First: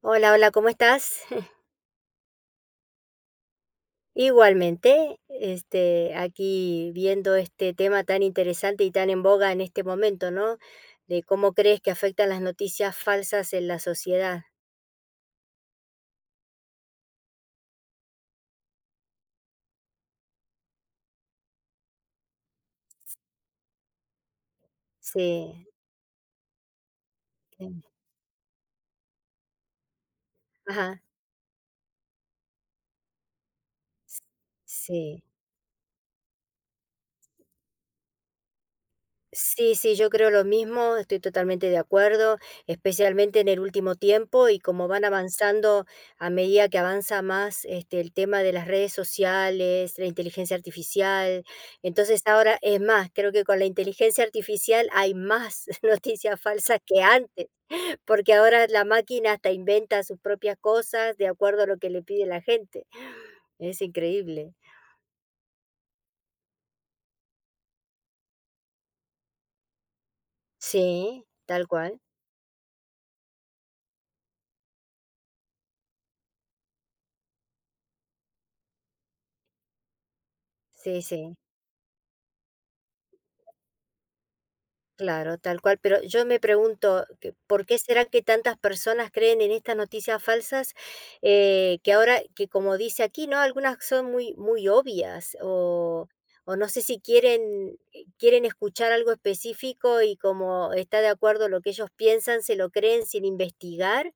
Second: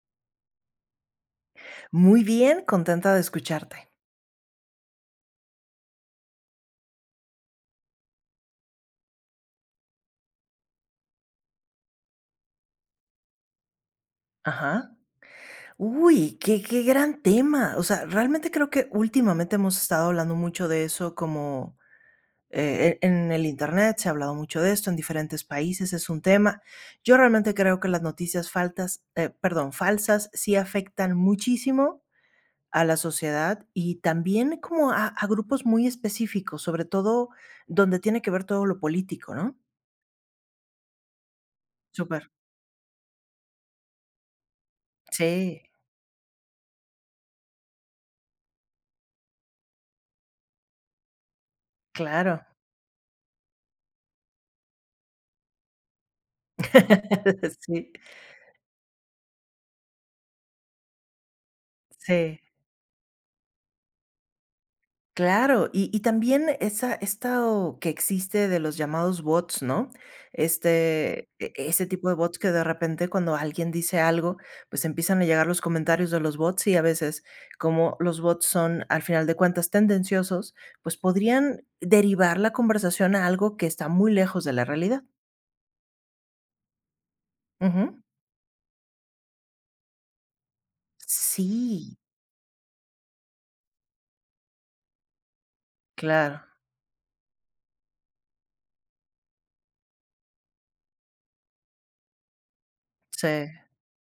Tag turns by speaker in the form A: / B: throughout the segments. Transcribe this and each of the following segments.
A: Hola, hola, ¿cómo estás?
B: Muy bien, contenta de escucharte.
A: Igualmente, aquí viendo este tema tan interesante y tan en boga en este momento, ¿no? De cómo crees que afectan las noticias falsas en la sociedad.
B: Ajá. Uy, qué gran tema. O sea, realmente creo que últimamente hemos estado hablando mucho de eso, como, en el Internet se ha hablado mucho de esto, en diferentes
A: Sí,
B: países es un tema. Yo realmente creo
A: em,
B: que las noticias faltas, perdón, falsas sí
A: ajá,
B: afectan muchísimo a la sociedad y también como a
A: sí.
B: a grupos muy específicos, sobre todo donde tiene que ver todo lo político, ¿no?
A: Sí, sí, yo creo lo mismo, estoy totalmente de
B: Súper.
A: acuerdo, especialmente en el último tiempo y como van
B: Sí,
A: avanzando a medida que avanza más el tema de las redes sociales, la inteligencia artificial. Entonces
B: claro.
A: ahora es más, creo que con la inteligencia artificial hay más noticias falsas que antes,
B: Sí.
A: porque ahora la máquina hasta inventa sus propias cosas de acuerdo a lo que le pide la
B: Sí,
A: gente. Es increíble.
B: claro. Y también esa, esto que existe de los llamados bots, ¿no?
A: Sí,
B: Este,
A: tal
B: ese
A: cual.
B: tipo de bots que de repente cuando alguien dice algo, pues empiezan a llegar los comentarios de los bots y a veces como los bots son al final de cuentas tendenciosos, pues
A: Sí, sí.
B: podrían derivar la conversación a algo que está muy lejos de la realidad.
A: Claro, tal cual, pero yo me pregunto, que, ¿por qué
B: Ujú.
A: será que tantas personas creen en estas noticias falsas? Que
B: Sí,
A: ahora, que como dice aquí, ¿no? Algunas son muy, muy obvias
B: claro.
A: o no sé si quieren, quieren escuchar algo específico y como está de acuerdo lo que ellos piensan, se lo creen sin
B: Sí.
A: investigar.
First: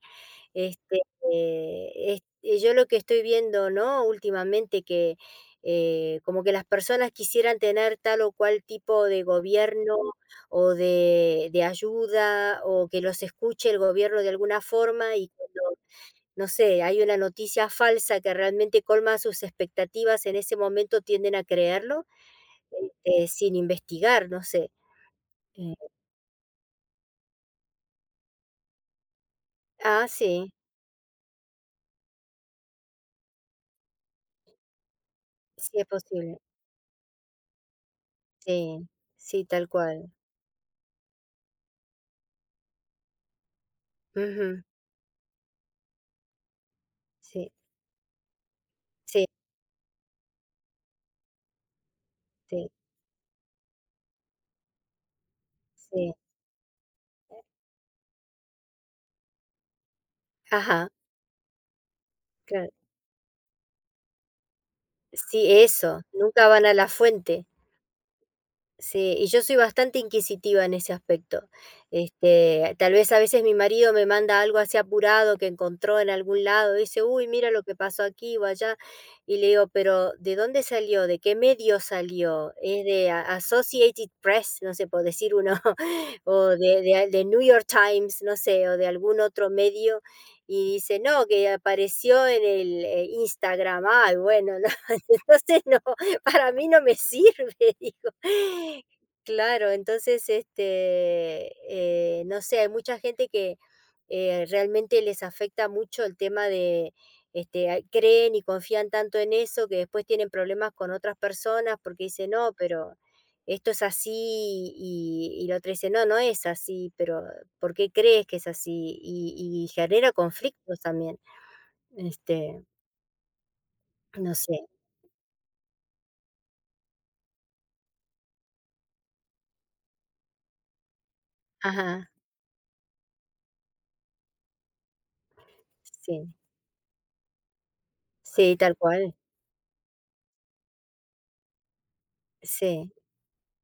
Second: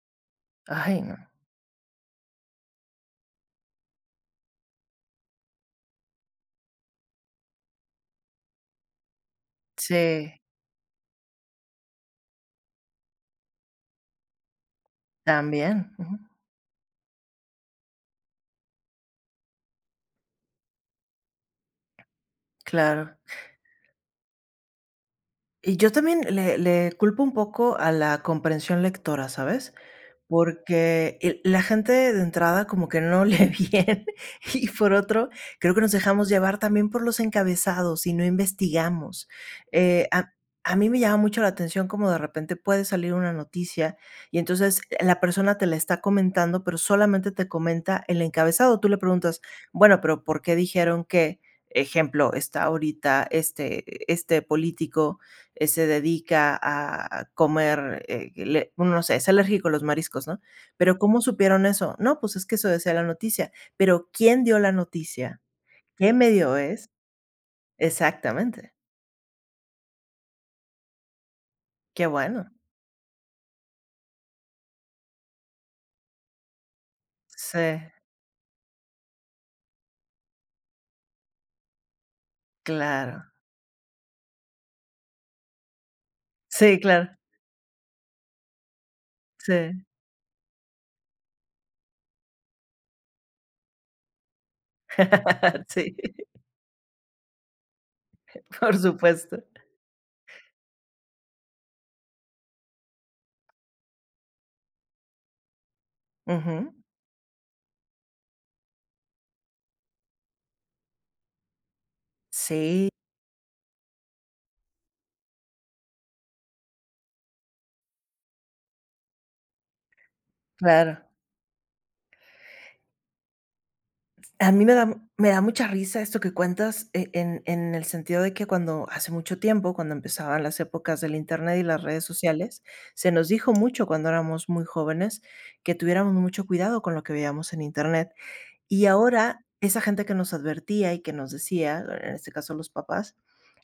A: Este,
B: Ay, no.
A: yo lo que estoy viendo, ¿no? Últimamente que como que las personas quisieran tener tal o cual tipo de gobierno
B: Sí,
A: o de ayuda, o que los escuche el gobierno de alguna forma y cuando,
B: también. Ujú.
A: no sé, hay una noticia falsa que realmente colma sus expectativas, en ese momento tienden a creerlo,
B: Claro.
A: sin investigar, no sé. Eh,
B: Y yo también le culpo un poco a la comprensión lectora, ¿sabes?
A: sí,
B: Porque el la gente de entrada como que no lee bien y por otro, creo
A: sí
B: que
A: es
B: nos dejamos
A: posible.
B: llevar también por los encabezados y no
A: Sí,
B: investigamos.
A: sí, tal
B: Eh,
A: cual.
B: a a mí me llama mucho la atención como de repente puede salir una noticia y
A: Ujú.
B: entonces la persona te la está comentando, pero solamente te
A: Sí,
B: comenta el encabezado. Tú le
A: sí,
B: preguntas: "Bueno, pero, ¿por qué dijeron que, ejemplo, está
A: sí,
B: ahorita este político se
A: sí.
B: dedica a comer, bueno, no sé, es alérgico a los mariscos, ¿no?
A: Ajá,
B: Pero ¿cómo supieron eso? No, pues es que eso
A: claro.
B: decía la noticia. Pero ¿quién dio la noticia?
A: Sí, eso,
B: ¿Qué
A: nunca
B: medio
A: van a la
B: es?
A: fuente.
B: Exactamente.
A: Sí, y yo soy bastante inquisitiva en ese aspecto.
B: Qué bueno.
A: Tal vez a veces mi marido me manda algo así apurado que encontró en algún lado, dice, uy, mira
B: Sí,
A: lo que pasó aquí o allá, y le digo, pero ¿de dónde salió? ¿De qué medio salió? ¿Es de
B: claro.
A: Associated Press, no sé, por decir uno, o
B: Sí,
A: de, de-
B: claro.
A: de New York Times, no sé, o de algún otro
B: Sí.
A: medio? Y dice, no, que apareció en el Instagram. Ay, bueno, no, entonces no,
B: Sí,
A: para mí no me sirve, digo.
B: por supuesto.
A: Claro, entonces, no sé, hay mucha gente que realmente les afecta mucho el tema
B: Ujú.
A: de, creen y confían tanto en eso que después tienen problemas con otras personas porque dicen, no,
B: Sí,
A: pero esto es así, y la otra dice, no, no es así, pero ¿por qué crees que es así? Y genera conflictos
B: claro.
A: también, este, no
B: A
A: sé,
B: mí me da mucha risa esto que cuentas, en el sentido de que cuando hace mucho tiempo, cuando empezaban las épocas del Internet y las redes
A: ajá,
B: sociales, se nos dijo mucho cuando éramos muy jóvenes que tuviéramos
A: sí,
B: mucho cuidado con lo que veíamos en Internet.
A: sí, tal
B: Y
A: cual.
B: ahora, esa gente que nos advertía y que nos decía, en este caso los
A: Sí,
B: papás,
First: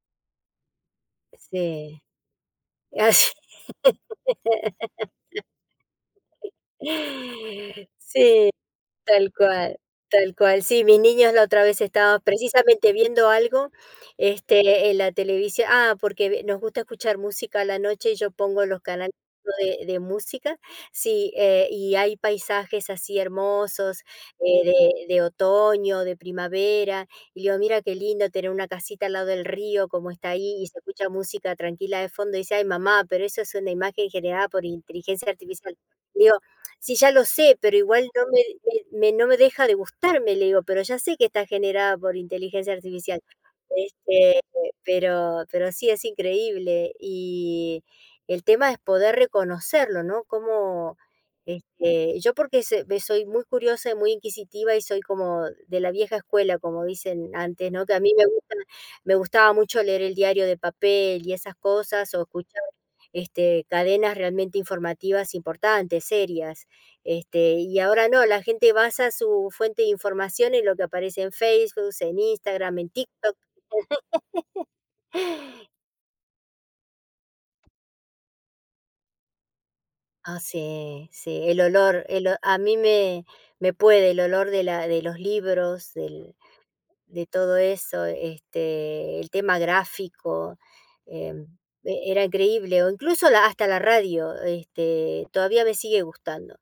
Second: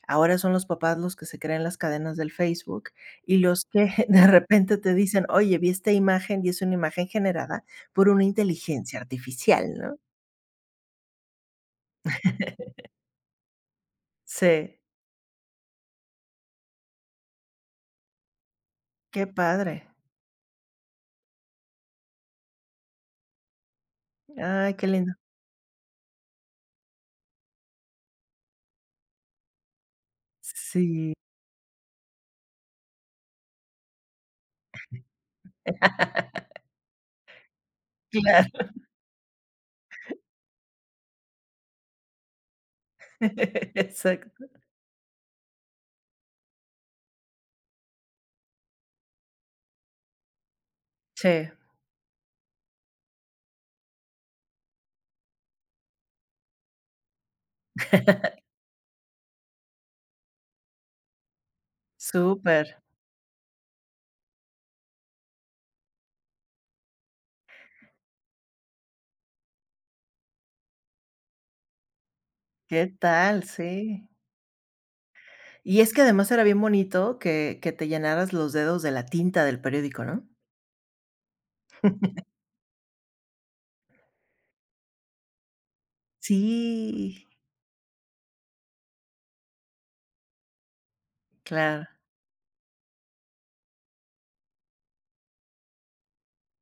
B: ahora son los papás los que se creen las
A: sí,
B: cadenas del Facebook
A: así.
B: y los que de repente te dicen: "Oye, vi esta imagen y es una imagen generada por una
A: Sí,
B: inteligencia
A: tal
B: artificial",
A: cual,
B: ¿no?
A: tal cual. Sí, mis niños la otra vez estaban precisamente viendo algo,
B: Sí,
A: en la televisión. Ah, porque nos gusta escuchar música a la noche y yo pongo los canales
B: qué
A: de,
B: padre.
A: de música. Sí, y hay paisajes así hermosos, eh,
B: Ay, qué
A: de,
B: lindo.
A: de otoño, de primavera. Y le digo, mira qué lindo tener una casita al lado del río, como está ahí, y se escucha
B: Sí,
A: música tranquila de fondo. Y dice, ay, mamá, pero eso es una imagen generada por inteligencia artificial. Sí, ya lo sé, pero igual no me
B: claro.
A: me me no me deja de gustarme, le digo, pero ya sé que está generada por inteligencia artificial. Este,
B: Exacto.
A: pero sí, es increíble. Y el tema es poder reconocerlo, ¿no? Como,
B: Sí,
A: yo porque se me soy muy curiosa y muy inquisitiva y soy como de la vieja escuela, como dicen antes, ¿no? Que a mí me gustaba mucho leer el diario de papel y esas cosas, o escuchar,
B: súper.
A: cadenas realmente informativas importantes, serias. Y ahora no, la gente basa su fuente de información en lo que aparece en Facebook, en Instagram,
B: ¿Qué
A: en TikTok.
B: tal? Sí. Y es que además era bien bonito que te llenaras los dedos de la tinta del periódico, ¿no?
A: Ah, sí, sí, el olor, el o a mí me puede el olor de la de los libros, del
B: Sí,
A: de todo eso, el tema gráfico, em,
B: claro,
A: era increíble, o incluso hasta la radio, todavía me sigue gustando.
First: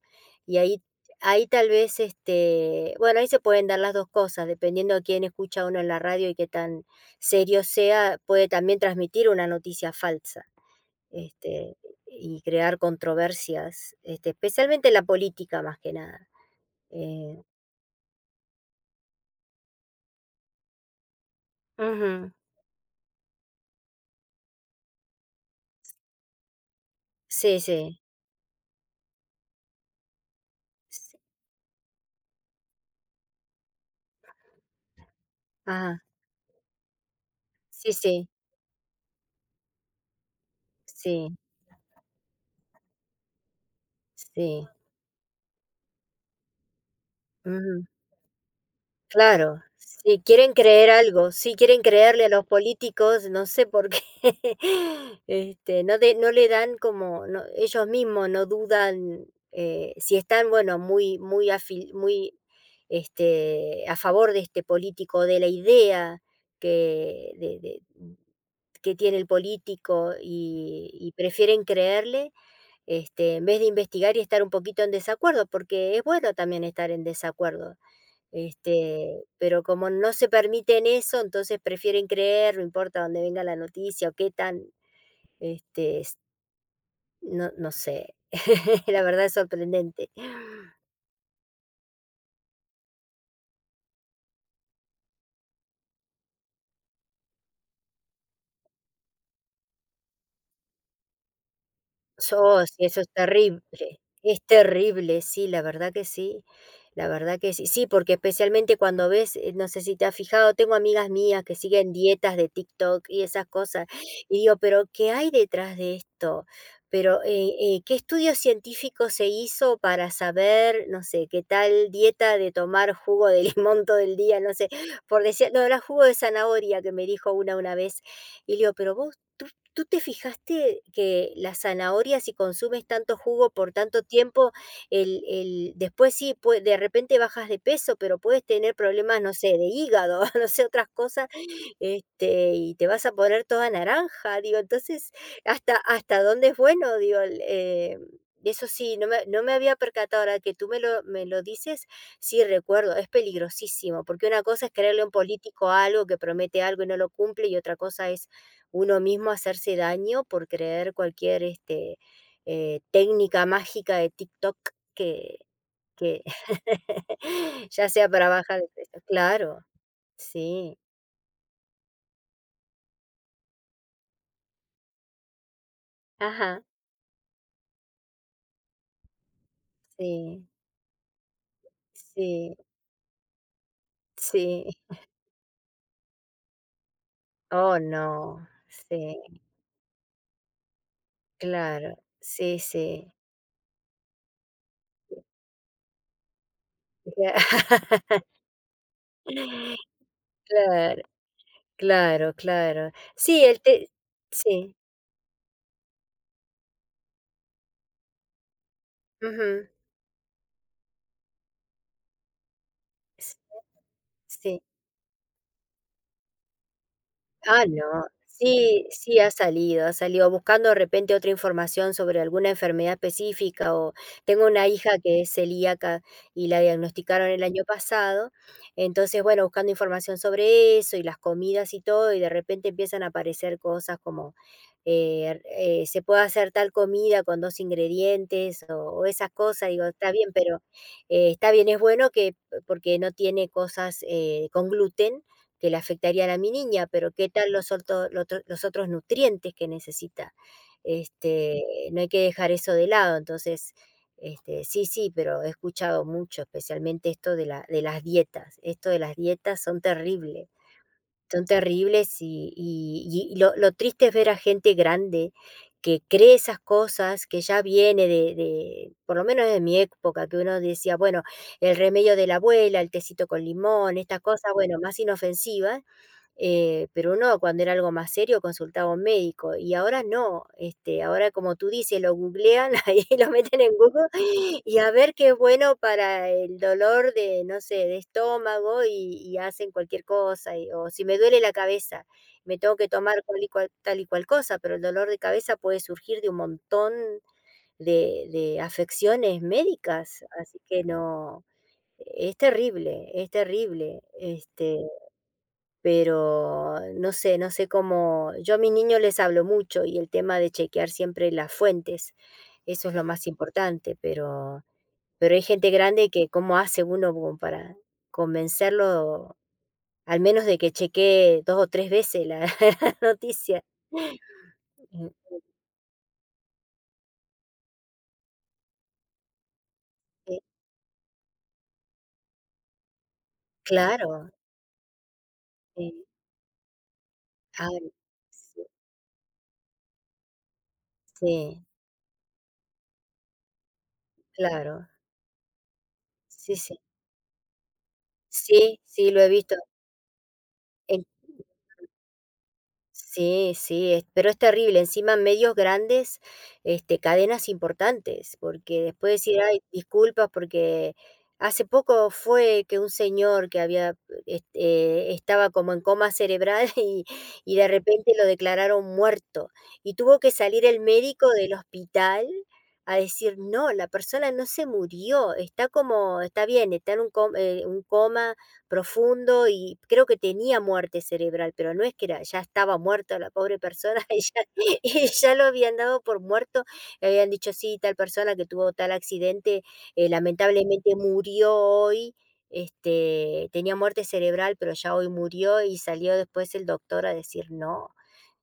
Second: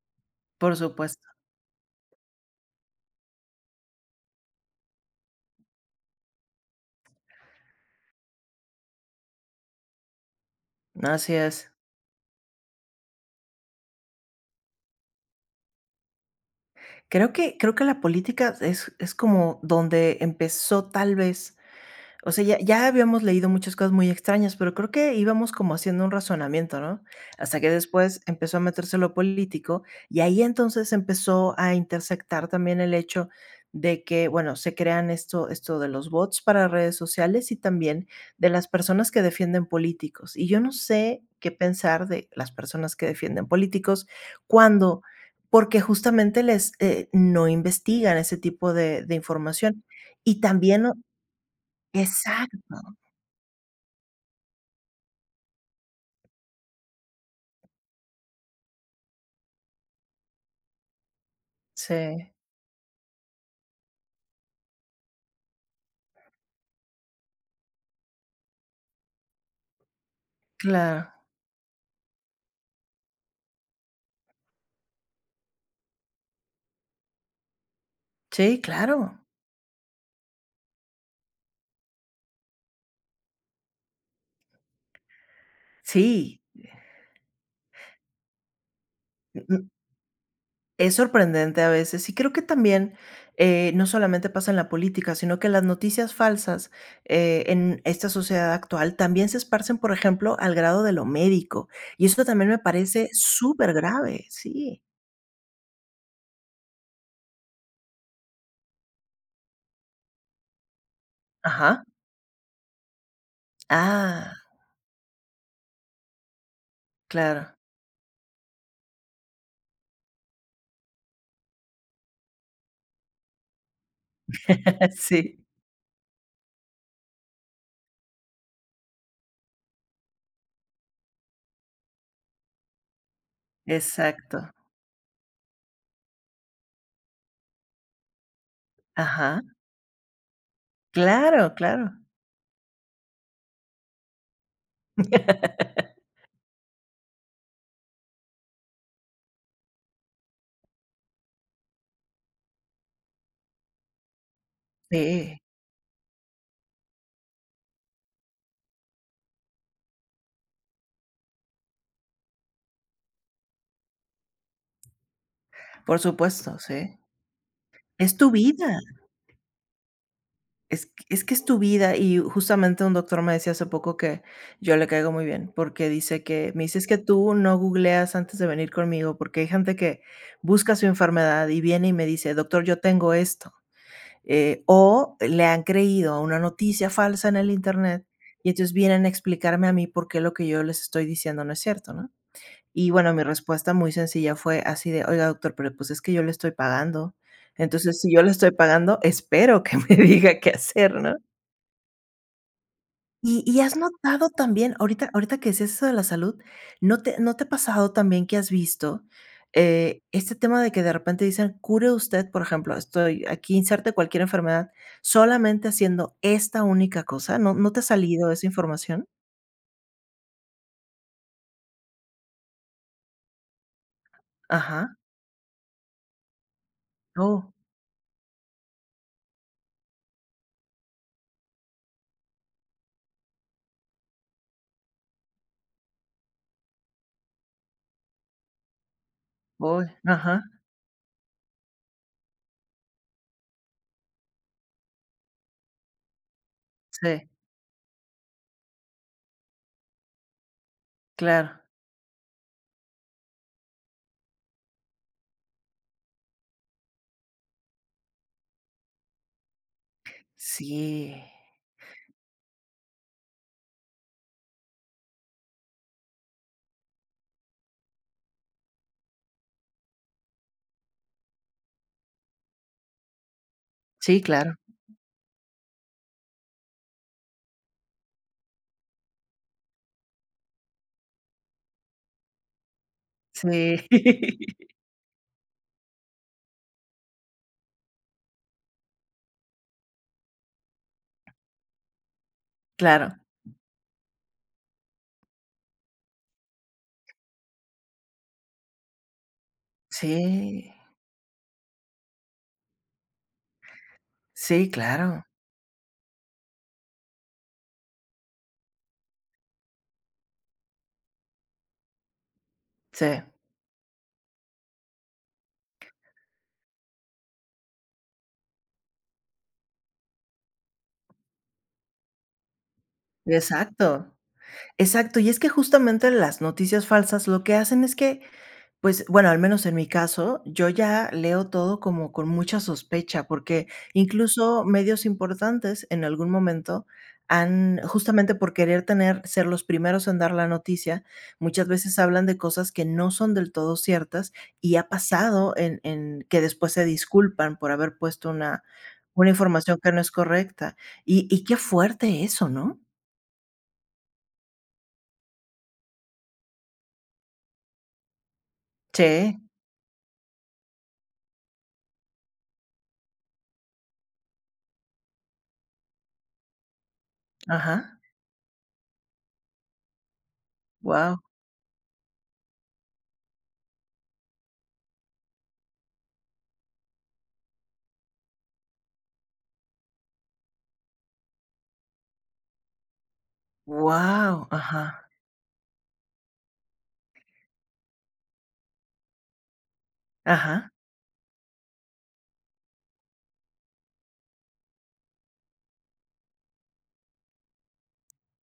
A: Y
B: por
A: ahí,
B: supuesto.
A: ahí tal vez, bueno, ahí se pueden dar las dos cosas, dependiendo de quién escucha uno en la radio y qué tan serio sea, puede también transmitir una noticia falsa,
B: Así es.
A: este, y crear controversias, especialmente en la política más que nada. Eh,
B: Creo que la política es como donde empezó, tal vez.
A: Ujú.
B: O sea, ya habíamos leído muchas cosas muy extrañas, pero creo que íbamos como haciendo un razonamiento, ¿no? Hasta
A: Sí,
B: que
A: sí.
B: después empezó a meterse lo político, y ahí entonces
A: s-
B: empezó a intersectar también el hecho de que, bueno, se crean esto de
A: Ajá.
B: los bots para redes sociales y
A: Sí,
B: también
A: sí.
B: de las personas que defienden políticos. Y yo no sé
A: Sí,
B: qué pensar de las personas que defienden políticos
A: sí.
B: cuando porque justamente les, no
A: Ujú.
B: investigan ese tipo de
A: Claro,
B: información.
A: si
B: Y
A: quieren
B: también
A: creer algo, si quieren creerle a los
B: Exacto.
A: políticos, no sé por qué, no, de no le dan, como no, ellos mismos no dudan, si están, bueno, muy muy
B: Sí,
A: a favor de este político, de la idea que de que tiene el político y
B: claro.
A: prefieren creerle, en vez de investigar y estar un poquito en desacuerdo, porque es bueno también estar en desacuerdo.
B: Sí, claro.
A: Pero como no se permiten eso, entonces prefieren creer, no importa dónde venga la noticia o qué tan, este, s-
B: Sí,
A: no, no sé, la verdad es
B: mm, mm,
A: sorprendente.
B: es sorprendente a veces. Y creo que también, no solamente pasa en la política, sino que las noticias falsas, en esta sociedad actual también se esparcen, por ejemplo, al grado de lo médico. Y eso también me
A: Oh, sí, eso es
B: parece
A: terrible.
B: súper grave.
A: Es
B: Sí.
A: terrible, sí, la verdad que sí. La verdad que sí. Sí, porque especialmente cuando ves, no sé si te has fijado, tengo amigas mías que
B: Ajá.
A: siguen dietas de TikTok y esas cosas.
B: Ah,
A: Y digo, pero ¿qué hay detrás de esto? Pero
B: claro.
A: ¿qué estudio científico se hizo para saber, no sé, qué tal dieta de tomar jugo de limón todo el día? No sé, por
B: Sí,
A: decir, no, era jugo de zanahoria que me dijo una vez. Y le digo, pero vos... ¿Tú te fijaste que las zanahorias si consumes tanto jugo por tanto
B: exacto.
A: tiempo, el después sí, pue de repente bajas de peso, pero puedes tener problemas, no
B: Ajá.
A: sé, de hígado, no sé, otras cosas,
B: Claro, claro.
A: y te vas a poner toda naranja? Digo, entonces, ¿hasta dónde es bueno? Digo, eso sí, no me había percatado, ahora que tú me lo dices, sí recuerdo, es peligrosísimo, porque una cosa es creerle a un
B: Sí,
A: político algo que promete algo y no lo cumple, y otra cosa es uno mismo hacerse daño por creer cualquier técnica mágica de TikTok que,
B: por
A: que
B: supuesto, sí.
A: ya sea
B: Es
A: para
B: tu
A: bajar de
B: vida.
A: peso. Claro, sí.
B: Es que es tu vida, y justamente un doctor me decía hace poco que yo le caigo muy bien, porque dice que
A: Ajá,
B: me dice: "Es que tú no googleas antes de venir conmigo", porque hay gente que
A: sí,
B: busca su enfermedad y viene y me dice:
A: sí,
B: "Doctor, yo tengo esto",
A: sí.
B: o le han creído a una noticia falsa en el
A: Oh,
B: Internet,
A: no.
B: y entonces vienen a
A: Sí,
B: explicarme a mí por qué lo que yo les estoy diciendo no es cierto,
A: claro.
B: ¿no?
A: Sí,
B: Y
A: sí.
B: bueno, mi respuesta muy sencilla fue así de: "Oiga, doctor, pero pues es que yo le estoy pagando".
A: Ya.
B: Entonces, si yo le estoy pagando, espero que me diga qué hacer,
A: Claro,
B: ¿no?
A: claro, claro. Sí,
B: Y
A: el
B: y, ¿has
A: te
B: notado
A: sí.
B: también? Ahorita que decías eso de la salud, ¿no te no te ha pasado también que has visto,
A: Ujú.
B: este tema de que de repente dicen: "Cure usted", por ejemplo, estoy
A: s-
B: aquí inserte cualquier
A: sí.
B: enfermedad, solamente haciendo esta única cosa, ¿no
A: Ah,
B: te
A: no.
B: ha salido esa
A: Sí,
B: información?
A: sí ha salido buscando de repente otra información sobre alguna enfermedad específica o tengo una hija
B: Ajá.
A: que es celíaca y la diagnosticaron el
B: Oh,
A: año pasado, entonces, bueno, buscando información sobre eso y las comidas y todo, y de repente empiezan a aparecer cosas como se puede hacer tal comida con dos ingredientes o esas cosas, digo,
B: voy.
A: está bien,
B: Ajá.
A: pero está bien, es bueno que porque no tiene cosas con gluten que le afectarían a mi niña, pero ¿qué
B: Sí,
A: tal los otros nutrientes que necesita?
B: claro.
A: Este, no hay que dejar eso de lado. Entonces, sí, sí, pero he escuchado mucho, especialmente esto de, de las dietas. Esto de las dietas son terribles.
B: Sí.
A: Son terribles y lo triste es ver a gente grande que cree esas cosas, que ya viene de, por lo menos de mi época, que uno decía, bueno, el remedio de la abuela, el tecito con limón, estas
B: Sí,
A: cosas,
B: claro.
A: bueno, más inofensivas, pero uno cuando era algo más serio consultaba a un médico y ahora no, ahora como tú dices, lo googlean, ahí lo meten en
B: Sí.
A: Google y a ver qué es bueno para el dolor de, no sé, de estómago y hacen cualquier cosa, o si me duele la cabeza, me tengo que
B: Claro.
A: tomar tal y cual cosa, pero el dolor de cabeza puede surgir de un montón de afecciones médicas, así
B: Sí.
A: que no, es terrible, es terrible.
B: Sí, claro.
A: Pero no sé, no sé cómo yo a mis niños les hablo mucho y el tema de chequear siempre las fuentes, eso es lo
B: Sí.
A: más importante, pero hay gente grande que cómo hace uno como para convencerlo, al menos de que chequee 2 o 3 veces la la noticia.
B: Exacto.
A: Mm,
B: Exacto, y es que justamente las noticias falsas lo que hacen es que, pues, bueno, al menos en mi
A: eh,
B: caso, yo ya leo todo como con mucha sospecha, porque
A: claro,
B: incluso medios importantes
A: sí,
B: en algún momento
A: ay,
B: han, justamente por
A: sí,
B: querer tener, ser los primeros en dar la noticia,
A: sí,
B: muchas veces hablan de cosas que no son del todo ciertas y
A: claro,
B: ha pasado en que
A: sí,
B: después
A: sí.
B: se disculpan por haber puesto
A: Sí, sí, lo he
B: una
A: visto
B: información que no es correcta.
A: en
B: Y qué fuerte eso, ¿no?
A: Sí, sí, es, pero es terrible, encima medios grandes, cadenas importantes, porque después decir:
B: Sí,
A: "Ay, disculpas", porque hace poco fue que un señor que había, estaba como en coma cerebral y de
B: ajá,
A: repente lo declararon muerto, y tuvo que salir el
B: wow.
A: médico del hospital a decir: "No, la persona no se murió, está como está bien, está en un coma profundo y creo que tenía muerte cerebral, pero no es que era, ya estaba muerta la pobre persona, y ya,
B: Wow,
A: y
B: ajá,
A: ya lo habían dado por muerto, le habían dicho, sí, tal persona que tuvo tal accidente,
B: ajá,
A: lamentablemente murió hoy, tenía muerte cerebral, pero ya hoy murió y salió después el doctor a decir no.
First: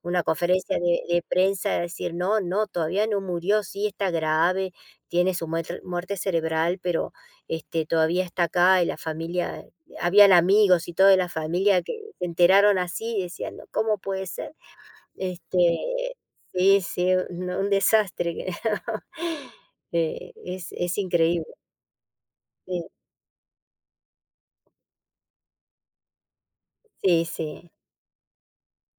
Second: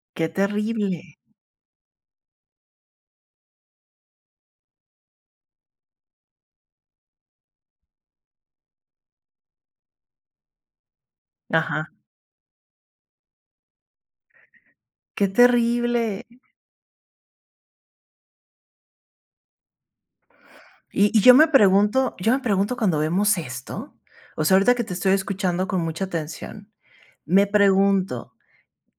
A: Una
B: qué
A: conferencia
B: terrible,
A: de prensa, decir: "No, no, todavía no murió, sí está grave, tiene su muerte cerebral, pero, todavía está acá", y la familia habían amigos y toda la familia
B: ajá,
A: que se enteraron así y decían: "No, ¿cómo puede ser?".
B: qué
A: Este,
B: terrible.
A: sí, sí, no, un desastre que es
B: Yo
A: increíble.
B: me pregunto
A: Sí,
B: cuando vemos esto, o sea, ahorita que te estoy escuchando con mucha atención,
A: sí,
B: me
A: sí,
B: pregunto,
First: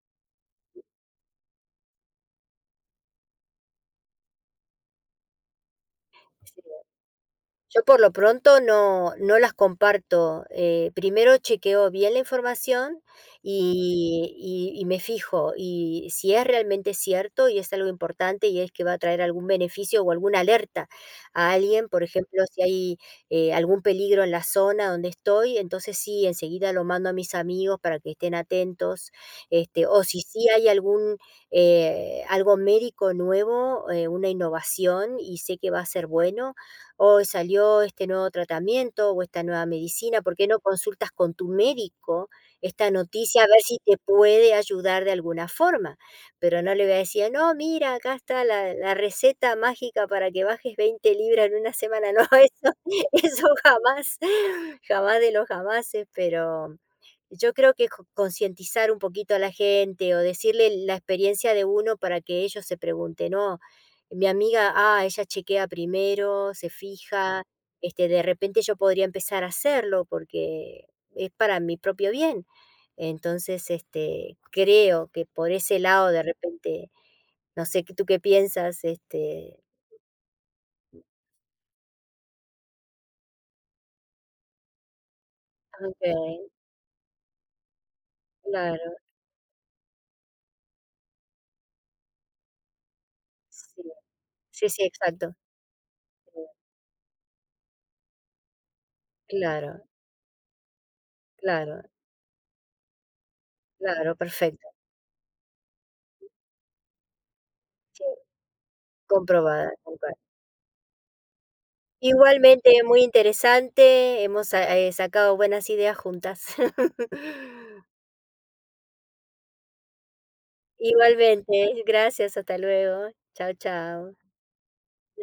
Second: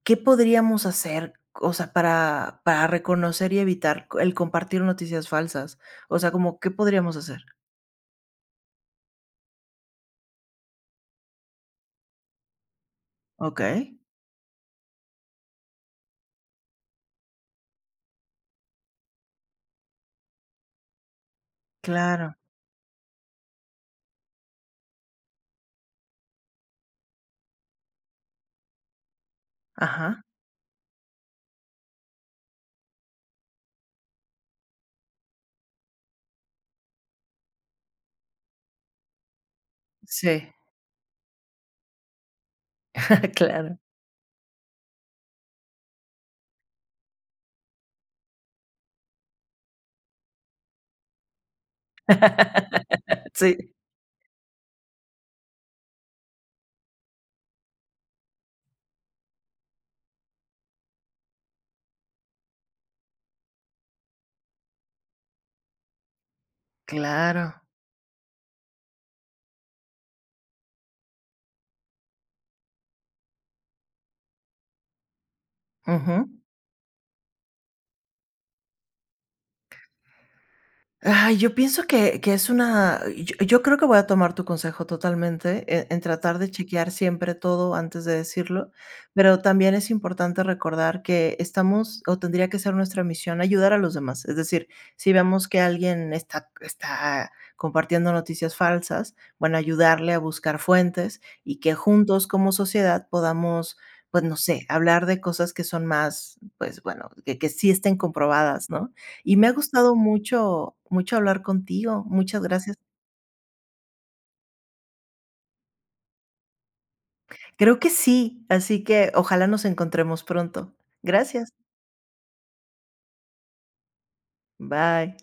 B: ¿qué podríamos hacer, o sea, para reconocer y evitar el compartir noticias falsas? O sea, como,
A: sí.
B: ¿qué podríamos hacer?
A: Yo por lo pronto no las comparto. Primero chequeo bien la información
B: Okey,
A: y y me fijo, y si es realmente cierto y es algo importante y es que va a traer algún beneficio o alguna alerta a alguien, por
B: claro,
A: ejemplo, si hay, algún peligro en la zona donde estoy, entonces sí, enseguida lo mando a mis amigos para que estén atentos, o si
B: ajá,
A: sí hay algún, algo médico nuevo, una innovación y sé que va a ser bueno, hoy salió este nuevo tratamiento o esta nueva medicina, ¿por qué
B: sí,
A: no consultas con tu médico esta noticia a ver si
B: claro,
A: te puede ayudar de alguna forma? Pero no le voy a decir, no, mira, acá está la receta mágica para que bajes 20 libras en una semana. No, eso
B: sí,
A: jamás, jamás de los jamases, pero yo creo que concientizar un poquito a la gente o decirle la experiencia de uno para que ellos se pregunten, ¿no? Mi amiga, ella chequea primero, se fija,
B: claro,
A: de repente yo podría empezar a hacerlo porque es para mi propio bien. Entonces, creo que por ese lado
B: ujú.
A: de repente, no sé, ¿tú qué piensas?
B: Ay, yo pienso que es una yo yo creo que voy a tomar tu consejo totalmente,
A: Ok,
B: en tratar de chequear siempre todo antes de decirlo,
A: claro,
B: pero también es importante recordar que estamos o tendría que ser nuestra misión ayudar a
A: sí,
B: los demás. Es decir,
A: sí, sí,
B: si
A: exacto.
B: vemos que alguien está compartiendo noticias falsas, bueno,
A: Claro,
B: ayudarle a buscar fuentes y que
A: claro,
B: juntos como sociedad podamos,
A: claro,
B: pues, no sé,
A: perfecto.
B: hablar de cosas que son más, pues, bueno, que sí estén
A: Sí.
B: comprobadas, ¿no? Y me ha
A: Comprobada, tal
B: gustado
A: cual.
B: mucho hablar contigo. Muchas
A: Igualmente,
B: gracias.
A: muy interesante, hemos sa sacado buenas ideas juntas.
B: Creo que sí, así que ojalá nos encontremos pronto. Gracias.
A: Igualmente, gracias, hasta luego. Chao, chao.
B: Bye.